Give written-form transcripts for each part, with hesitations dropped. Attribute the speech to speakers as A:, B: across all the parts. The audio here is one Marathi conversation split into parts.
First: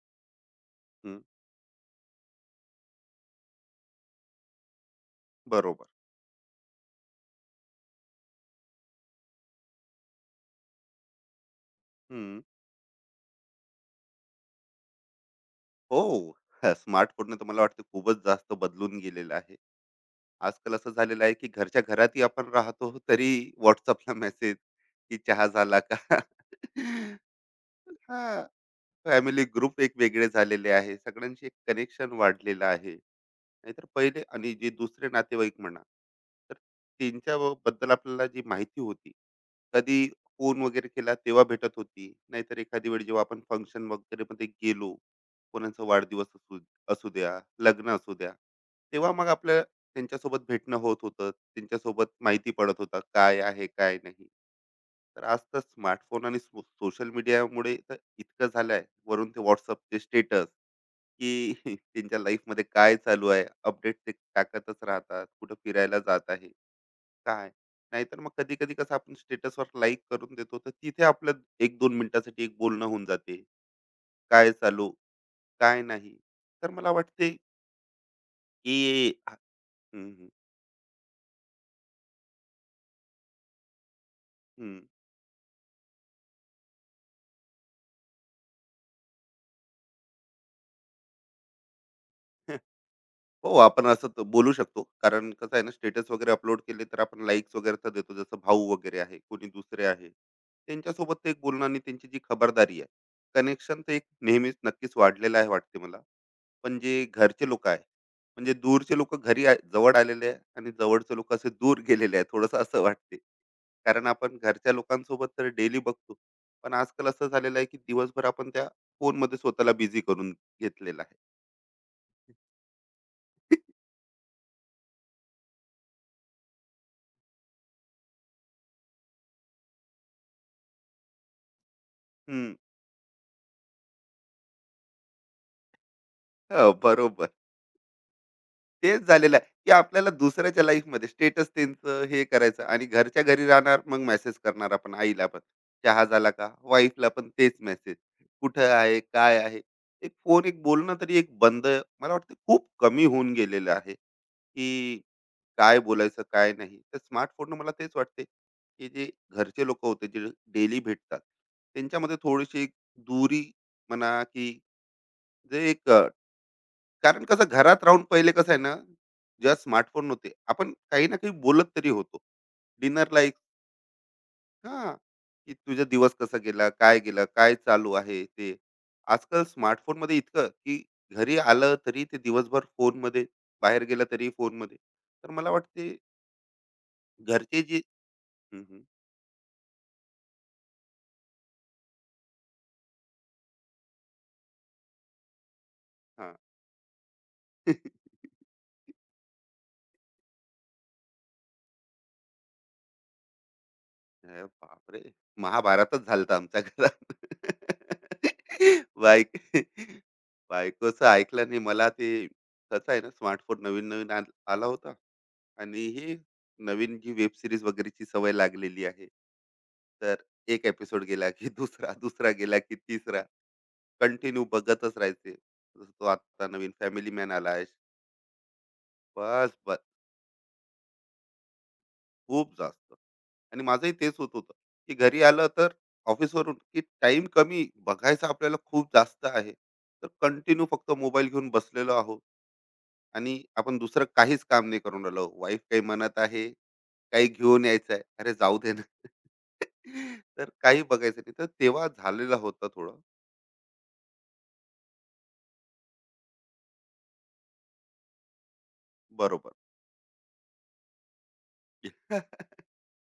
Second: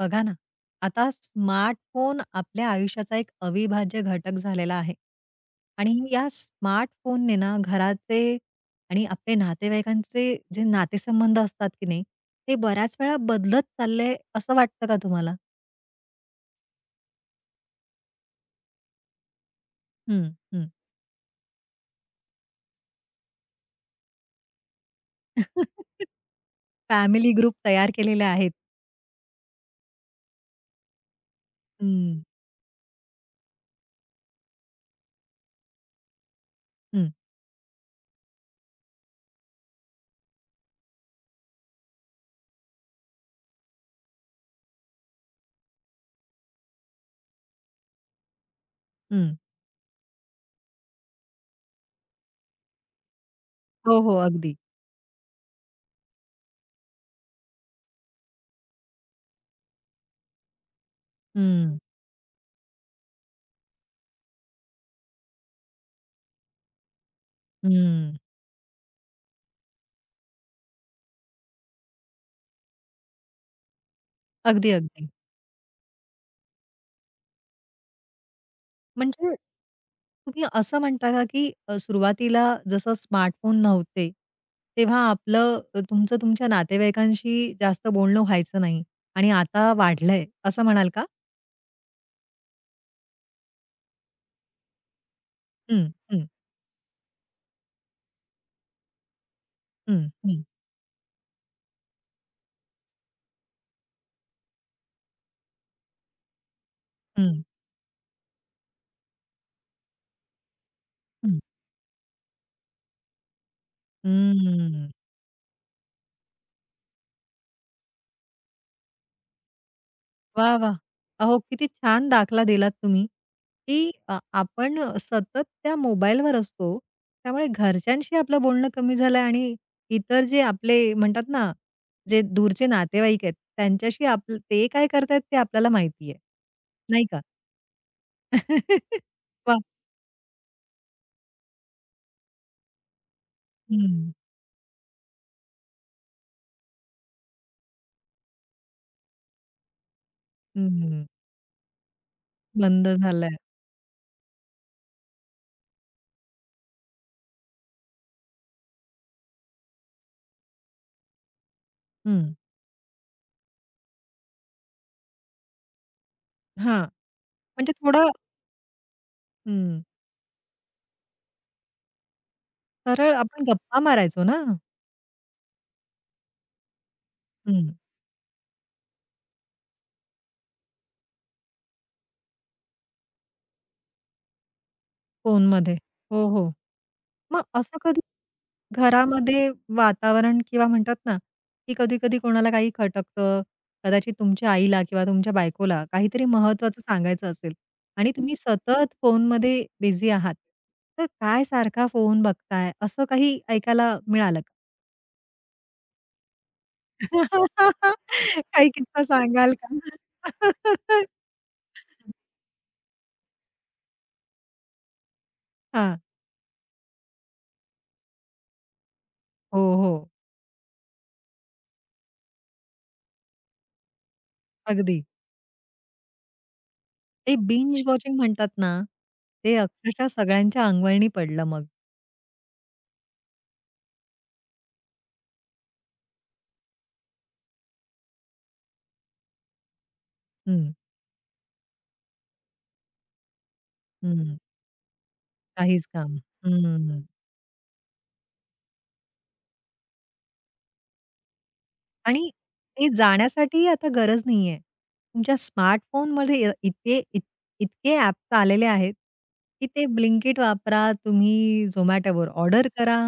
A: बघा ना, आता
B: हं,
A: स्मार्टफोन आपल्या आयुष्याचा एक अविभाज्य घटक झालेला आहे.
B: बरोबर.
A: आणि या स्मार्टफोनने ना घराचे आणि आपले नातेवाईकांचे जे नातेसंबंध असतात की नाही,
B: हं.
A: ते बऱ्याच वेळा बदलत चालले असं वाटतं का तुम्हाला?
B: हो. हा, स्मार्टफोनने तर मला वाटतं खूपच जास्त बदलून गेलेलं आहे.
A: हं, हं.
B: आजकाल असं झालेलं आहे, की घरच्या घरातही आपण राहतो तरी WhatsAppला मेसेज, की चहा झाला का?
A: फॅमिली ग्रुप तयार केलेले
B: हां.
A: आहेत.
B: फॅमिली ग्रुप एक वेगळे झालेले आहे, सगळ्यांशी एक कनेक्शन
A: हं,
B: वाढलेलं आहे. नाहीतर पहिले आणि जे दुसरे नातेवाईक म्हणा, तर
A: हं,
B: त्यांच्या व- बद्दल आपल्याला जी माहिती होती, कधी फोन वगैरे केला तेव्हा भेटत होती. नाहीतर एखादी वेळ जेव्हा आपण फंक्शन वगैरे मध्ये गेलो, कोणाचा वाढदिवस असू असू द्या, लग्न असू द्या, तेव्हा मग
A: हं.
B: आपल्या त्यांच्यासोबत भेटणं होत होतं, त्यांच्यासोबत माहिती पडत होता काय आहे काय
A: हो, हो.
B: नाही.
A: अगदी.
B: तर आज तर स्मार्टफोन आणि सोशल मीडियामुळे तर इतकं झालं आहे, वरून ते व्हॉट्सअपचे स्टेटस, की
A: हं,
B: त्यांच्या लाईफमध्ये काय चालू आहे अपडेट ते टाकतच राहतात, कुठं फिरायला जात आहे काय.
A: हं.
B: नाहीतर मग कधी कधी कसं आपण स्टेटसवर लाईक करून देतो, तर तिथे आपलं 1 2 मिनिटासाठी एक बोलणं होऊन जाते, काय
A: अगदी,
B: चालू
A: अगदी.
B: काय नाही. तर मला वाटते की
A: म्हणजे
B: हम्म,
A: तुम्ही असं म्हणता का, की सुरुवातीला जसं स्मार्टफोन नव्हते,
B: हम्म.
A: तेव्हा तुमचं तुमच्या नातेवाईकांशी जास्त बोलणं व्हायचं नाही आणि आता वाढलंय असं म्हणाल का?
B: हो, आपण असं तर बोलू शकतो. कारण कसं आहे ना,
A: हं,
B: स्टेटस
A: हं,
B: वगैरे अपलोड केले तर आपण लाइक्स वगैरे तर देतो. जसं भाऊ वगैरे आहे, कोणी दुसरे
A: हं,
B: आहे.
A: हं,
B: त्यांच्यासोबत ते एक बोलणं आणि त्यांची जी खबरदारी आहे, कनेक्शन तर एक नेहमीच नक्कीच वाढलेलं आहे वाटते मला. पण जे
A: हं,
B: घरचे लोकं आहे, म्हणजे दूरचे लोकं घरी जवळ आलेले आहे आणि जवळचे लोकं
A: हं.
B: असे दूर गेलेले आहे. थोडंसं असं वाटते. कारण आपण घरच्या
A: हं.
B: लोकांसोबत तर डेली बघतो. पण आजकाल असं झालेलं आहे, की दिवसभर आपण त्या फोनमध्ये स्वतःला बिझी करून
A: वाह! वाह!
B: घेतलेलं आहे.
A: अहो, किती छान दाखला दिलात तुम्ही, की आपण सतत त्या मोबाईलवर असतो. त्यामुळे घरच्यांशी आपलं बोलणं कमी झालं आहे आणि इतर जे आपले म्हणतात ना, जे
B: हं.
A: दूरचे नातेवाईक आहेत, त्यांच्याशी आपलं ते काय करतायत ते आपल्याला माहिती आहे.
B: हो,
A: नाही का?
B: बरोबर. तेच झालेलं आहे,
A: वाह!
B: की आपल्याला दुसऱ्याच्या लाईफमध्ये स्टेटस त्यांचं हे करायचं आणि घरच्या घरी राहणार मग
A: हं,
B: मेसेज करणार आपण आईला पण. चहा झाला का? वाईफला पण तेच मेसेज. कुठं आहे? काय आहे? एक फोन एक बोलणं
A: हं.
B: तरी एक बंद. मला वाटतं खूप
A: बंद
B: कमी होऊन
A: झालंय.
B: गेलेलं आहे, की काय बोलायचं काय नाही. तर स्मार्टफोननं मला तेच वाटते, की जे घरचे लोकं होते जे डेली भेटतात, त्यांच्यामध्ये
A: हं.
B: थोडीशी एक दुरी म्हणा, की जे एक.
A: हां.
B: कारण कसं
A: म्हणजे
B: घरात राहून
A: थोडं
B: पहिले कसं आहे ना, जेव्हा
A: हं.
B: स्मार्टफोन नव्हते, आपण काही ना काही बोलत तरी होतो.
A: सरळ
B: डिनरला एक
A: आपण गप्पा मारायचो ना?
B: हां, की तुझा दिवस कसा गेला? काय गेलं? काय
A: हं.
B: चालू आहे? ते. आजकाल स्मार्टफोनमध्ये इतकं, की घरी आलं तरी ते दिवसभर फोनमध्ये, बाहेर गेलं तरी फोनमध्ये. तर मला
A: फोनमध्ये.
B: वाटते
A: हो, हो. मग
B: घरचे जे
A: असं कधी
B: हं, हं.
A: घरामध्ये वातावरण किंवा म्हणतात ना, की कधी-कधी कोणाला काही खटकतं. कदाचित तुमच्या आईला किंवा तुमच्या बायकोला काहीतरी
B: हां.
A: महत्त्वाचं सांगायचं असेल आणि तुम्ही सतत फोनमध्ये बिझी आहात. तर काय सारखा फोन बघताय, असं काही ऐकायला मिळालं
B: अरे
A: का?
B: बापरे! महाभारतच झालतं आमच्या घरात.
A: काही किस्सा
B: बायक
A: सांगाल का?
B: बायकोचं ऐकलं नाही. मला ते कसं आहे ना, स्मार्टफोन नवीन-नवीन आला होता आणि
A: हां.
B: हे नवीन जी वेब सीरीज वगैरेची सवय लागलेली आहे.
A: हो, हो.
B: तर एक एपिसोड गेला की दुसरा, गेला की तिसरा. कंटिन्यू
A: अगदी.
B: बघतच राहायचे. जसं तो आत्ता नवीन फॅमिली मॅन
A: ते
B: आला आहे.
A: बिंज वॉचिंग म्हणतात ना,
B: बस.
A: ते अक्षरशः सगळ्यांच्या अंगवळणी पडलं मग.
B: खूप जास्त. आणि माझंही तेच होत होतं, की घरी आलं तर ऑफिसवरून की टाइम कमी बघायचा आपल्याला खूप जास्त आहे. तर कंटिन्यू
A: हं,
B: फक्त मोबाईल घेऊन बसलेलो आहोत आणि आपण दुसरं
A: हं.
B: काहीच काम नाही करून राहिलो. वाईफ काही
A: काहीच काम.
B: म्हणत आहे,
A: हं.
B: काही घेऊन यायचं आहे. अरे जाऊ दे ना. तर काही बघायचं नाही. तर तेव्हा
A: आणि
B: झालेलं होतं
A: ते
B: थोडं.
A: जाण्यासाठी आता गरज नाहीये. तुमच्या स्मार्टफोनमध्ये इ इतके इत इतके ॲप्स आलेले आहेत,
B: बरोबर.
A: की ते ब्लिंकिट वापरा, तुम्ही Zomatoवर ऑर्डर करा.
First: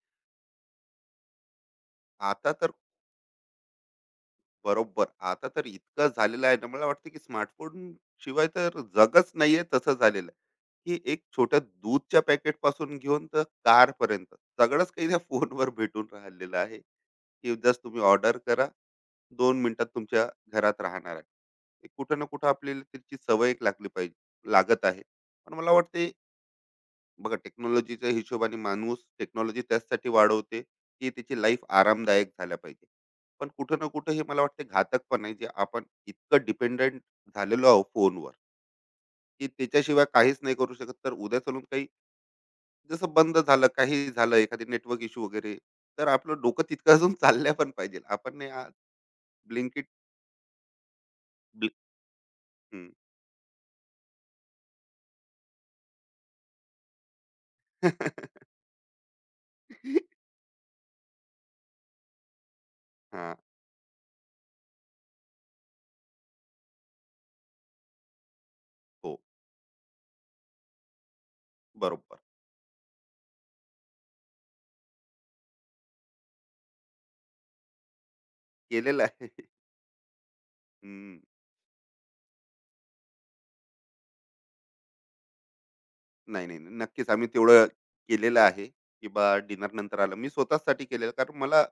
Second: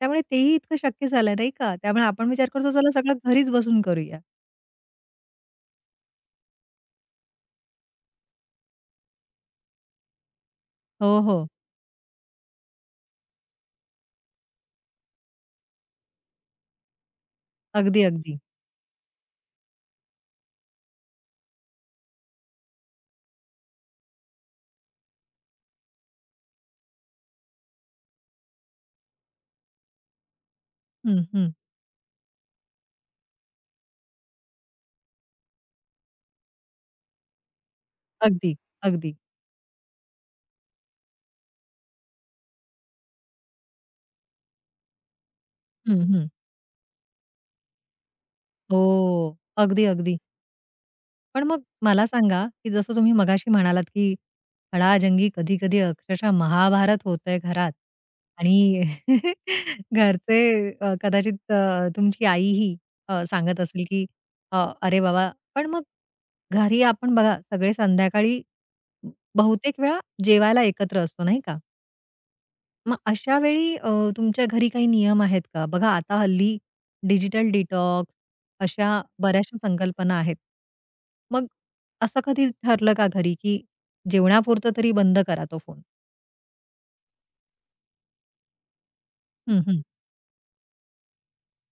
A: त्यामुळे तेही इतकं शक्य झालं नाही का? त्यामुळे आपण विचार
B: आता तर
A: करतो चला सगळं घरीच बसून करूया.
B: बरोबर. आता तर इतकं झालेलं आहे ना, मला वाटतं की स्मार्टफोन शिवाय तर जगच नाहीये तसं झालेलं आहे, की
A: हो,
B: एक
A: हो.
B: छोट्या दूधच्या पॅकेटपासून घेऊन तर कारपर्यंत सगळंच काही त्या फोनवर भेटून राहिलेलं आहे, की जस्ट तुम्ही
A: अगदी,
B: ऑर्डर
A: अगदी.
B: करा, 2 मिनिटात तुमच्या घरात राहणार आहे. एक कुठं ना कुठं आपल्याला त्याची सवय एक लागली पाहिजे लागत आहे. पण मला वाटते बघा टेक्नॉलॉजीच्या हिशोबाने माणूस टेक्नॉलॉजी त्याचसाठी वाढवते की
A: हं,
B: त्याची
A: हं.
B: लाईफ आरामदायक झाल्या पाहिजे. पण कुठं ना कुठं हे मला वाटते घातक पण आहे, जे आपण इतकं डिपेंडेंट झालेलो आहोत फोनवर,
A: अगदी, अगदी.
B: की त्याच्याशिवाय काहीच नाही करू शकत. तर उद्या चालून काही, जसं बंद झालं काही झालं एखादी नेटवर्क इश्यू वगैरे,
A: हं,
B: तर
A: हं.
B: आपलं डोकं तितकं अजून चालल्या पण पाहिजे. आपण नाही आज
A: हो. अगदी,
B: ब्लिंकिट.
A: अगदी. पण मग
B: ब्लि-
A: मला सांगा, की
B: हम्म.
A: जसं तुम्ही मगाशी म्हणालात, की खडाजंगी कधी-कधी अक्षरशः महाभारत होतंय घरात आणि कदाचित तुमची आईही
B: हा.
A: सांगत असेल, की "अरे बाबा" पण मग घरी आपण बघा सगळे संध्याकाळी
B: हो,
A: बहुतेक वेळा जेवायला एकत्र असतो, नाही का?
B: बरोबर.
A: मग अशा वेळी तुमच्या घरी काही नियम आहेत का? बघा आता हल्ली डिजिटल डिटॉक्स अशा
B: केलेलं आहे.
A: बऱ्याचशा संकल्पना आहेत.
B: हम्म.
A: मग असं कधी ठरलं का घरी, की जेवणापुरतं तरी बंद करा तो फोन?
B: नाही, नाही, नाही. नक्कीच आम्ही तेवढं केलेलं आहे, की बा
A: हं,
B: डिनर
A: हं,
B: नंतर आलं. मी स्वतःचसाठी केलेलं, कारण मला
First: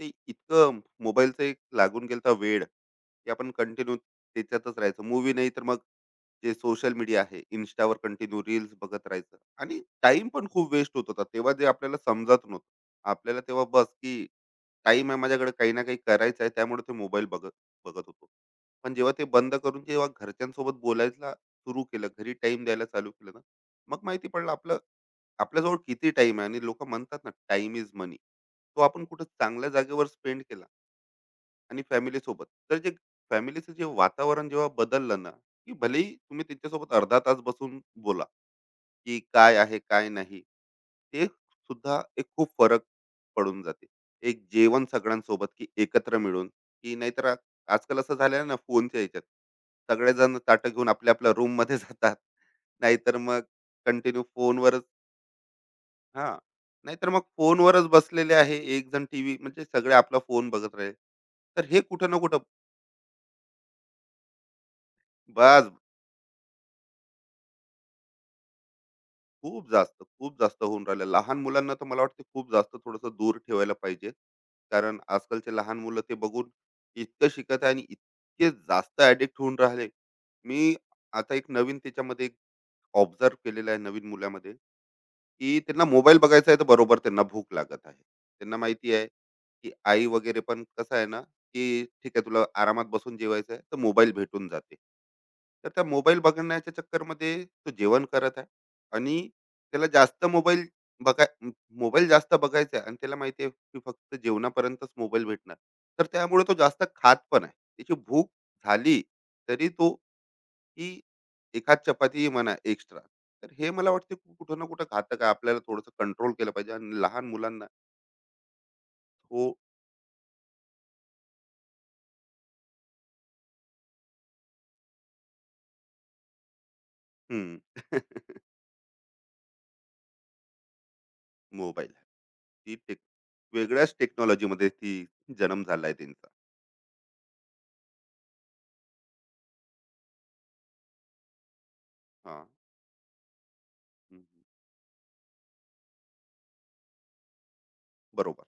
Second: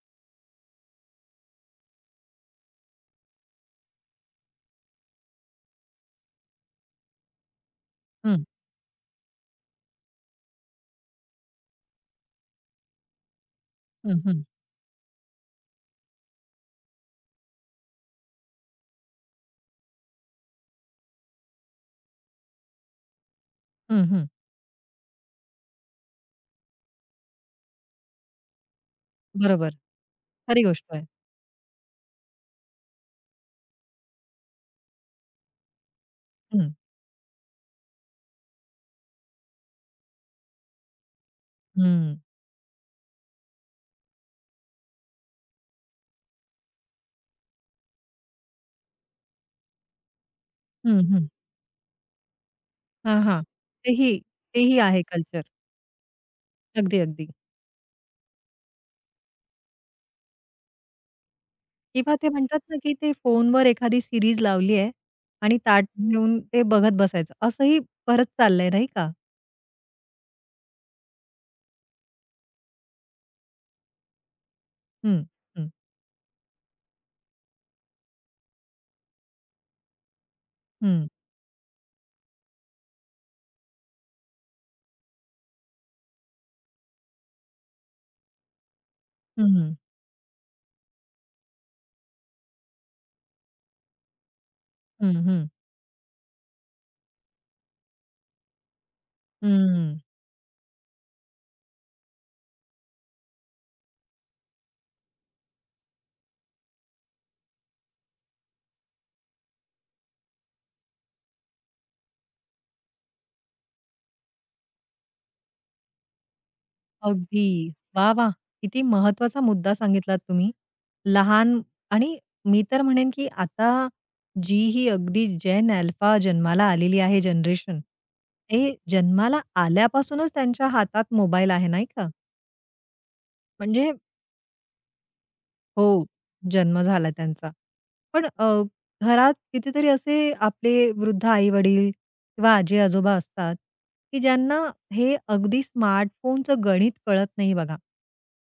B: ते इतकं मोबाईलचं एक लागून गेलता वेड, की आपण कंटिन्यू त्याच्यातच राहायचं. मूवी नाही तर मग जे सोशल मीडिया आहे, Instaवर कंटिन्यू
A: हं,
B: रील्स बघत राहायचं आणि टाईम पण खूप वेस्ट होत होता. तेव्हा जे आपल्याला समजत नव्हतं. आपल्याला तेव्हा बस,
A: हं,
B: की
A: हं,
B: टाईम आहे माझ्याकडे, काही ना काही करायचं आहे, त्यामुळे ते मोबाईल बघत बघत होतो. पण जेव्हा ते बंद करून जेव्हा घरच्यांसोबत बोलायला सुरू केलं, घरी टाईम द्यायला चालू केलं ना, मग
A: हं.
B: माहिती पडलं आपलं आपल्याजवळ किती टाइम आहे. आणि लोक म्हणतात ना टाइम इज मनी, तो आपण कुठं चांगल्या
A: बरोबर.
B: जागेवर स्पेंड
A: खरी
B: केला.
A: गोष्ट आहे.
B: आणि फॅमिली सोबत तर जे फॅमिलीचं जे वातावरण जेव्हा बदललं ना, की भलेही तुम्ही
A: हं,
B: त्यांच्यासोबत अर्धा तास बसून बोला, की काय आहे काय नाही, ते सुद्धा
A: हं,
B: एक खूप फरक पडून जाते. एक जेवण सगळ्यांसोबत की एकत्र मिळून, की नाहीतर आजकाल असं झालं ना फोनच्या याच्यात सगळेजण ताटं घेऊन
A: हं,
B: आपल्या
A: हं.
B: आपल्या रूम मध्ये जातात. नाहीतर
A: हां,
B: मग
A: हां. तेही
B: कंटिन्यू
A: तेही
B: फोनवरच.
A: आहे कल्चर.
B: हा.
A: अगदी,
B: नाहीतर मग
A: अगदी.
B: फोनवरच बसलेले आहे, एक जण टीव्ही म्हणजे सगळे आपला फोन बघत राहिले, तर हे कुठं
A: किंवा
B: ना
A: ते
B: कुठं.
A: म्हणतात ना, की ते फोनवर एखादी सीरीज लावली आहे आणि
B: बस.
A: ताट घेऊन ते बघत बसायचं. असंही बरंच चाललंय नाही का?
B: खूप जास्त होऊन राहिलं. लहान मुलांना तर मला वाटतं खूप जास्त थोडंसं दूर ठेवायला पाहिजे, कारण
A: हं,
B: आजकालचे
A: हं,
B: लहान मुलं ते बघून इतकं शिकत आहे आणि इतके जास्त ऍडिक्ट होऊन राहिले. मी
A: हं,
B: आता एक नवीन त्याच्यामध्ये एक ऑब्झर्व केलेलं आहे नवीन मुलामध्ये, की त्यांना मोबाईल बघायचा आहे तर बरोबर त्यांना भूक लागत आहे. त्यांना माहिती आहे, की
A: हं,
B: आई वगैरे पण कसं आहे ना, की ठीक आहे तुला आरामात बसून जेवायचं आहे, तर मोबाईल भेटून जाते.
A: हं, हं,
B: तर त्या मोबाईल बघण्याच्या चक्करमध्ये तो जेवण करत आहे आणि त्याला
A: हं.
B: जास्त बघाय मोबाईल जास्त बघायचा आहे, आणि त्याला माहिती आहे, की फक्त जेवणापर्यंतच मोबाईल भेटणार. तर त्यामुळे तो जास्त खात पण आहे. त्याची भूक झाली, तरी तो, की एखाद चपाती म्हणा एक्स्ट्रा. तर हे मला वाटते कुठं ना कुठं घातक आहे. आपल्याला थोडंसं कंट्रोल केलं पाहिजे आणि लहान
A: अगदी.
B: मुलांना.
A: वाह, वाह! किती महत्त्वाचा
B: हो.
A: मुद्दा सांगितलात तुम्ही. लहान आणि मी तर म्हणेन, की आता जी ही अगदी जेन अल्फा जन्माला आलेली आहे
B: हम्म.
A: जनरेशन, ते जन्माला आल्यापासूनच त्यांच्या हातात मोबाईल आहे, नाही
B: मोबाईल.
A: का?
B: ती टेक
A: म्हणजे
B: वेगळ्याच टेक्नॉलॉजीमध्ये ती जन्म झालाय
A: हो,
B: त्यांचा.
A: जन्म झाला त्यांचा. पण घरात कितीतरी असे आपले वृद्ध आई-वडील
B: हा.
A: किंवा आजी-आजोबा असतात, की
B: हम्म.
A: ज्यांना हे अगदी स्मार्टफोनचं गणित कळत नाही बघा.
B: बरोबर.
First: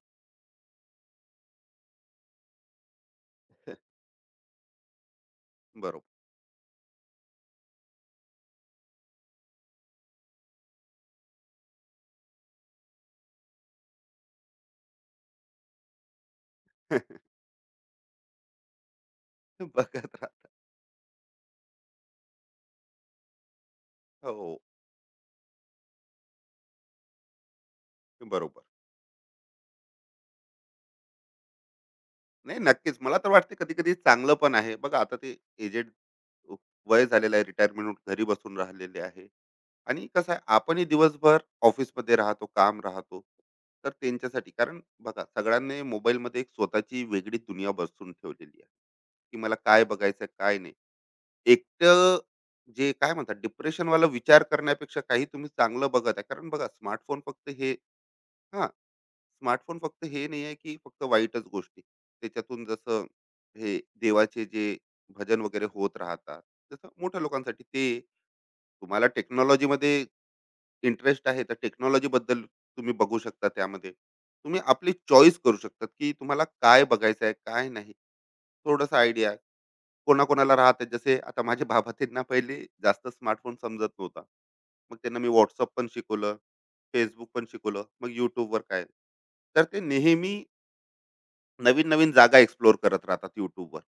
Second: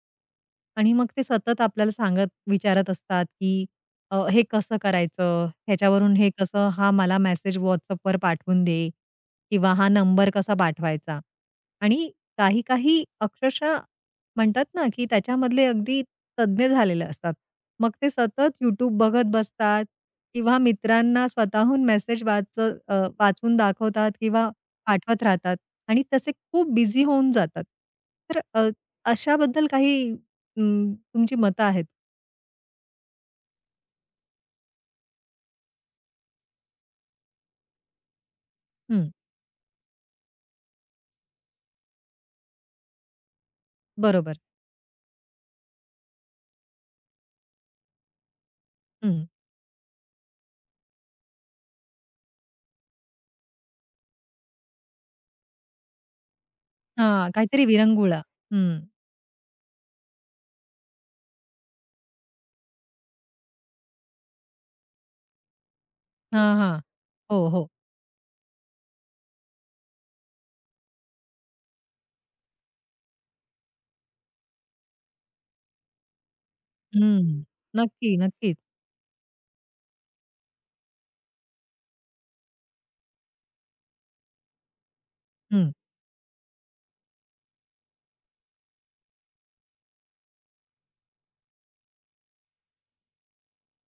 A: आणि मग ते सतत आपल्याला सांगत विचारत असतात, की हे कसं करायचं?
B: बरोबर.
A: ह्याच्यावरून हे कसं हा मला मेसेज WhatsAppवर पाठवून दे किंवा हा नंबर कसा पाठवायचा? आणि काही-काही अक्षरशः म्हणतात ना, की त्याच्यामधले अगदी तज्ञ झालेले असतात. मग ते सतत YouTube बघत बसतात
B: बघत राहा.
A: किंवा मित्रांना स्वतःहून वाचून दाखवतात किंवा
B: हो.
A: पाठवत राहतात आणि तसे खूप बिझी होऊन जातात. तर
B: बरोबर.
A: अशाबद्दल काही तुमची मतं आहेत.
B: नाही, नक्कीच मला तर वाटते कधी कधी चांगलं पण आहे. बघा आता ते एजेड वय झालेलं आहे, रिटायरमेंट घरी बसून राहिलेले
A: हं,
B: आहे आणि कसं आहे आपणही दिवसभर ऑफिसमध्ये राहतो काम राहतो, तर
A: बरोबर.
B: त्यांच्यासाठी, कारण बघा सगळ्यांनी मोबाईलमध्ये एक स्वतःची वेगळी दुनिया बसून ठेवलेली आहे,
A: हं.
B: की मला काय बघायचं काय नाही. एकटं जे काय म्हणतात डिप्रेशन वाला विचार करण्यापेक्षा काही तुम्ही चांगलं बघत आहे. कारण बघा स्मार्टफोन
A: हां,
B: फक्त
A: काहीतरी
B: हे
A: विरंगुळा.
B: हा,
A: हं.
B: स्मार्टफोन फक्त हे नाही आहे की फक्त वाईटच गोष्टी त्याच्यातून. जसं हे देवाचे जे भजन वगैरे होत राहतात
A: हां, हां.
B: जसं मोठ्या
A: हो,
B: लोकांसाठी
A: हो.
B: ते. तुम्हाला टेक्नॉलॉजीमध्ये इंटरेस्ट आहे तर टेक्नॉलॉजी बद्दल तुम्ही बघू शकता त्यामध्ये. तुम्ही आपली चॉईस करू शकतात की तुम्हाला काय बघायचं आहे,
A: हं.
B: काय नाही.
A: नक्की, नक्कीच.
B: थोडंसं आयडिया कोणाकोणाला राहतात, जसे आता माझे बाबा त्यांना पहिले जास्त स्मार्टफोन समजत नव्हता. मग त्यांना मी
A: हं.
B: WhatsApp पण शिकवलं, Facebook पण शिकवलं, मग YouTubeवर काय. तर ते नेहमी नवीन नवीन जागा एक्सप्लोर करत राहतात युट्यूबवर,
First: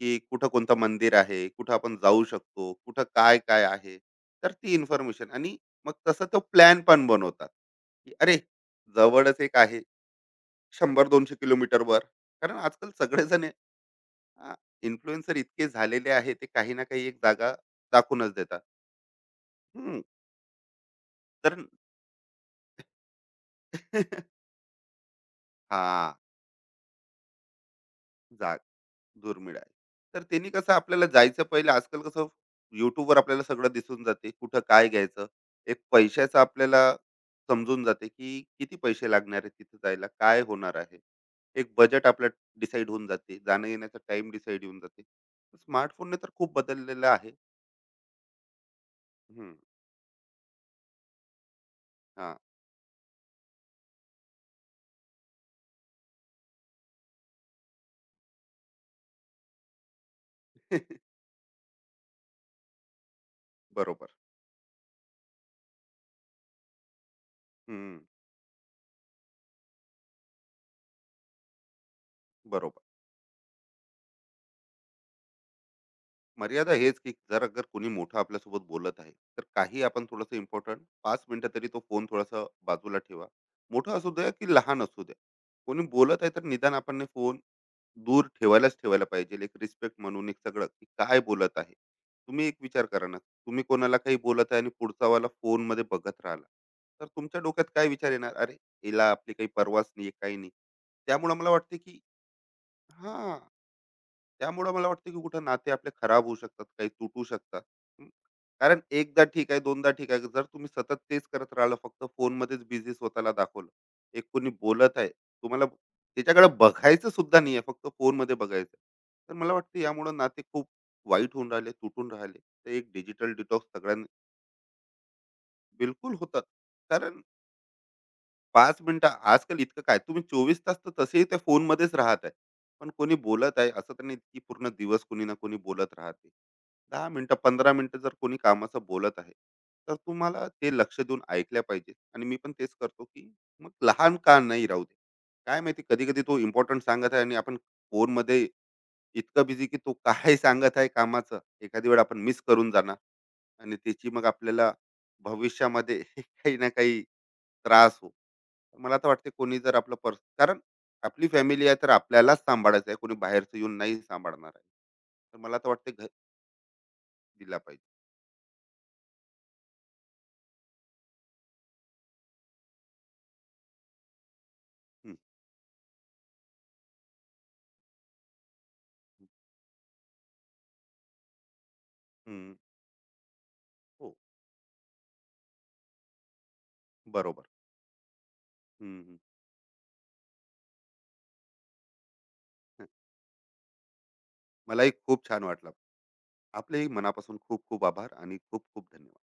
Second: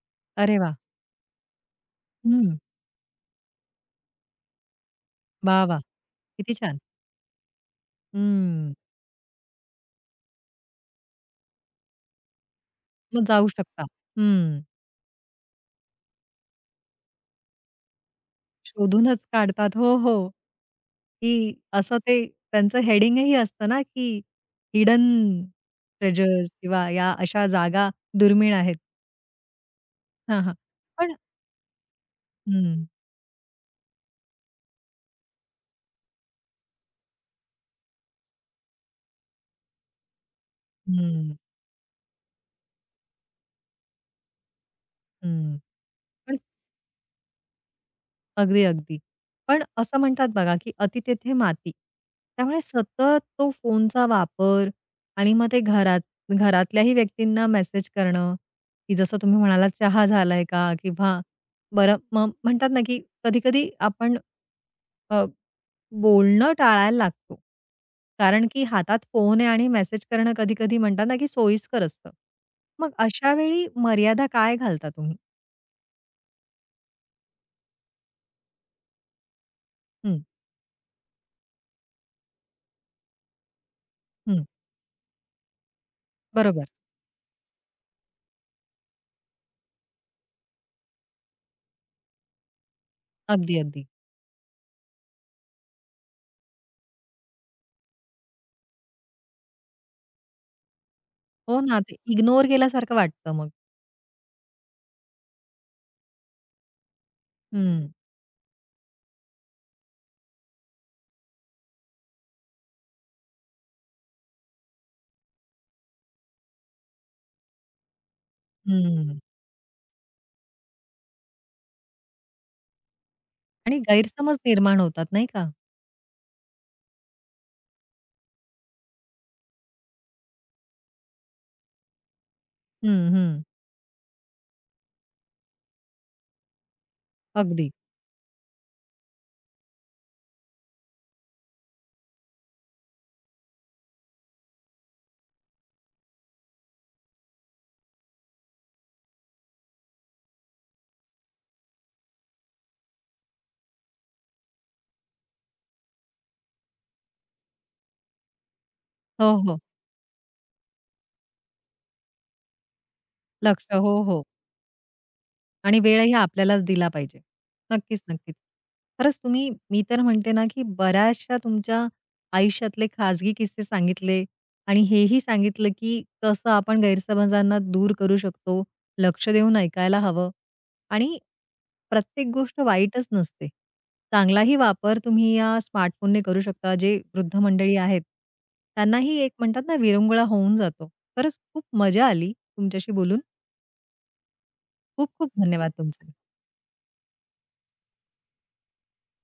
B: की कुठं
A: अरे वाह!
B: कोणतं मंदिर आहे, कुठं आपण जाऊ
A: हं.
B: शकतो, कुठं काय काय आहे. तर ती इन्फॉर्मेशन आणि
A: वाह, वाह!
B: मग तसं तो
A: किती छान.
B: प्लॅन पण बनवतात, की अरे
A: हं.
B: जवळच एक आहे 100 200 किलोमीटरवर. कारण आजकाल
A: मग
B: सगळेजण
A: जाऊ शकता. हं.
B: इन्फ्लुएन्सर इतके झालेले आहे, ते काही ना काही एक जागा दाखवूनच देतात.
A: शोधूनच काढतात. हो,
B: हम्म,
A: हो. की
B: तर
A: असं ते त्यांचं हेडिंगही असतं ना, की हिडन
B: हा
A: ट्रेजर्स किंवा या अशा जागा
B: जा,
A: दुर्मिळ आहेत.
B: दुर्मिळ आहे. तर
A: हां,
B: त्यांनी
A: हां.
B: कसं आपल्याला
A: पण
B: जायचं, पहिले आजकाल कसं
A: हं,
B: YouTubeवर आपल्याला सगळं दिसून जाते. कुठं काय घ्यायचं? एक पैशाचं आपल्याला समजून जाते, की किती पैसे लागणार आहेत तिथे जायला? काय होणार आहे?
A: हं,
B: एक बजेट आपलं डिसाईड होऊन जाते. जाणं-येण्याचा टाईम डिसाईड होऊन जाते.
A: हं.
B: स्मार्टफोनने तर
A: पण
B: खूप बदललेलं आहे.
A: अगदी, अगदी.
B: हं,
A: पण असं म्हणतात बघा, की "अति तेथे माती."
B: हां.
A: त्यामुळे सतत तो फोनचा वापर आणि मग ते घरात घरातल्याही व्यक्तींना मेसेज करणं, की जसं तुम्ही म्हणालात, चहा झालाय का? किंवा बरं मग म्हणतात ना, की कधी-कधी
B: बरोबर.
A: आपण अ, बोलणं टाळायला लागतो.
B: हं,
A: कारण की हातात फोन आहे आणि मेसेज करणं कधी-कधी म्हणतात ना, की सोयीस्कर असतं.
B: बरोबर.
A: मग अशा वेळी मर्यादा काय घालता तुम्ही?
B: मर्यादा हेच की जर अगर कोणी मोठं आपल्यासोबत बोलत आहे, तर काही आपण
A: हं,
B: थोडंसं इम्पॉर्टंट 5 मिनिटं तरी तो फोन थोडासा बाजूला ठेवा. मोठा असू द्या
A: हं.
B: की लहान असू द्या, कोणी बोलत आहे तर
A: बरोबर.
B: निदान आपण फोन दूर ठेवायला पाहिजे. एक रिस्पेक्ट म्हणून एक सगळं, की काय बोलत आहे. तुम्ही एक विचार करा ना,
A: अगदी,
B: तुम्ही
A: अगदी.
B: कोणाला काही बोलत आहे आणि पुढचावाला फोनमध्ये बघत राहिला, तर तुमच्या डोक्यात काय विचार येणार, अरे हिला आपली काही परवाच नाही काही नाही. त्यामुळे मला
A: हो
B: वाटते
A: ना, ते
B: की
A: इग्नोर केल्यासारखं वाटतं
B: हां.
A: मग.
B: त्यामुळं मला वाटतं की कुठं नाते आपले खराब होऊ शकतात, काही तुटू शकतात.
A: हं,
B: हं. कारण एकदा ठीक आहे, दोनदा ठीक आहे. जर तुम्ही सतत तेच करत राहिला, फक्त फोनमध्येच बिझी स्वतःला दाखवलं. एक कोणी बोलत आहे, तुम्हाला त्याच्याकडे बघायचं सुद्धा नाही आहे, फक्त फोनमध्ये बघायचं.
A: हं.
B: तर मला वाटतं यामुळे नाते खूप वाईट होऊन राहिले, तुटून राहिले. तर एक डिजिटल डिटॉक्स
A: आणि
B: सगळ्यांनी.
A: गैरसमज निर्माण होतात नाही का?
B: बिलकुल होतं. कारण 5 मिनिटं आजकाल इतकं काय, तुम्ही 24 तास तर तसेही त्या फोनमध्येच राहत आहे. पण
A: हं,
B: कोणी
A: हं.
B: बोलत आहे असं तर नाही की पूर्ण दिवस कोणी ना कोणी बोलत राहते. 10 मिनिटं,
A: अगदी.
B: 15 मिनिटं जर कोणी कामाचं बोलत आहे, तर तुम्हाला ते लक्ष देऊन ऐकल्या पाहिजे. आणि मी पण तेच करतो, की मग लहान का नाही राहू दे. काय माहिती कधी-कधी तो इम्पोर्टंट सांगत आहे आणि आपण फोनमध्ये इतकं बिझी की तो काय सांगत आहे कामाचं, एखादी वेळ आपण मिस करून जाणार. आणि त्याची मग आपल्याला भविष्यामध्ये काही ना काही त्रास हो. मला तर वाटते
A: हो,
B: कोणी
A: हो.
B: जर आपलं पर्स, कारण आपली फॅमिली आहे तर आपल्यालाच सांभाळायचं आहे, कोणी बाहेरचं
A: लक्ष.
B: येऊन नाही
A: हो, हो.
B: सांभाळणार आहे. तर मला तर
A: आणि
B: वाटते घर
A: वेळही आपल्यालाच दिला पाहिजे.
B: दिला पाहिजे.
A: नक्कीच, नक्कीच. खरंच तुम्ही मी तर म्हणते ना, की बऱ्याचशा तुमच्या आयुष्यातले खाजगी किस्से सांगितले आणि
B: हम्म,
A: हेही सांगितलं, की कसं आपण गैरसमजांना दूर करू शकतो, लक्ष देऊन ऐकायला हवं आणि प्रत्येक
B: हम्म,
A: गोष्ट वाईटच नसते.
B: हो.
A: चांगलाही वापर तुम्ही या स्मार्टफोनने करू शकता. जे वृद्ध
B: बरोबर.
A: मंडळी आहेत,
B: हम्म,
A: त्यांनाही
B: हम्म.
A: एक म्हणतात ना, विरंगुळा होऊन जातो. खरंच खूप मजा आली तुमच्याशी बोलून.
B: मलाही
A: खूप
B: खूप
A: खूप
B: छान वाटलं.
A: धन्यवाद तुमचे.
B: आपलेही मनापासून खूप खूप आभार आणि खूप खूप धन्यवाद.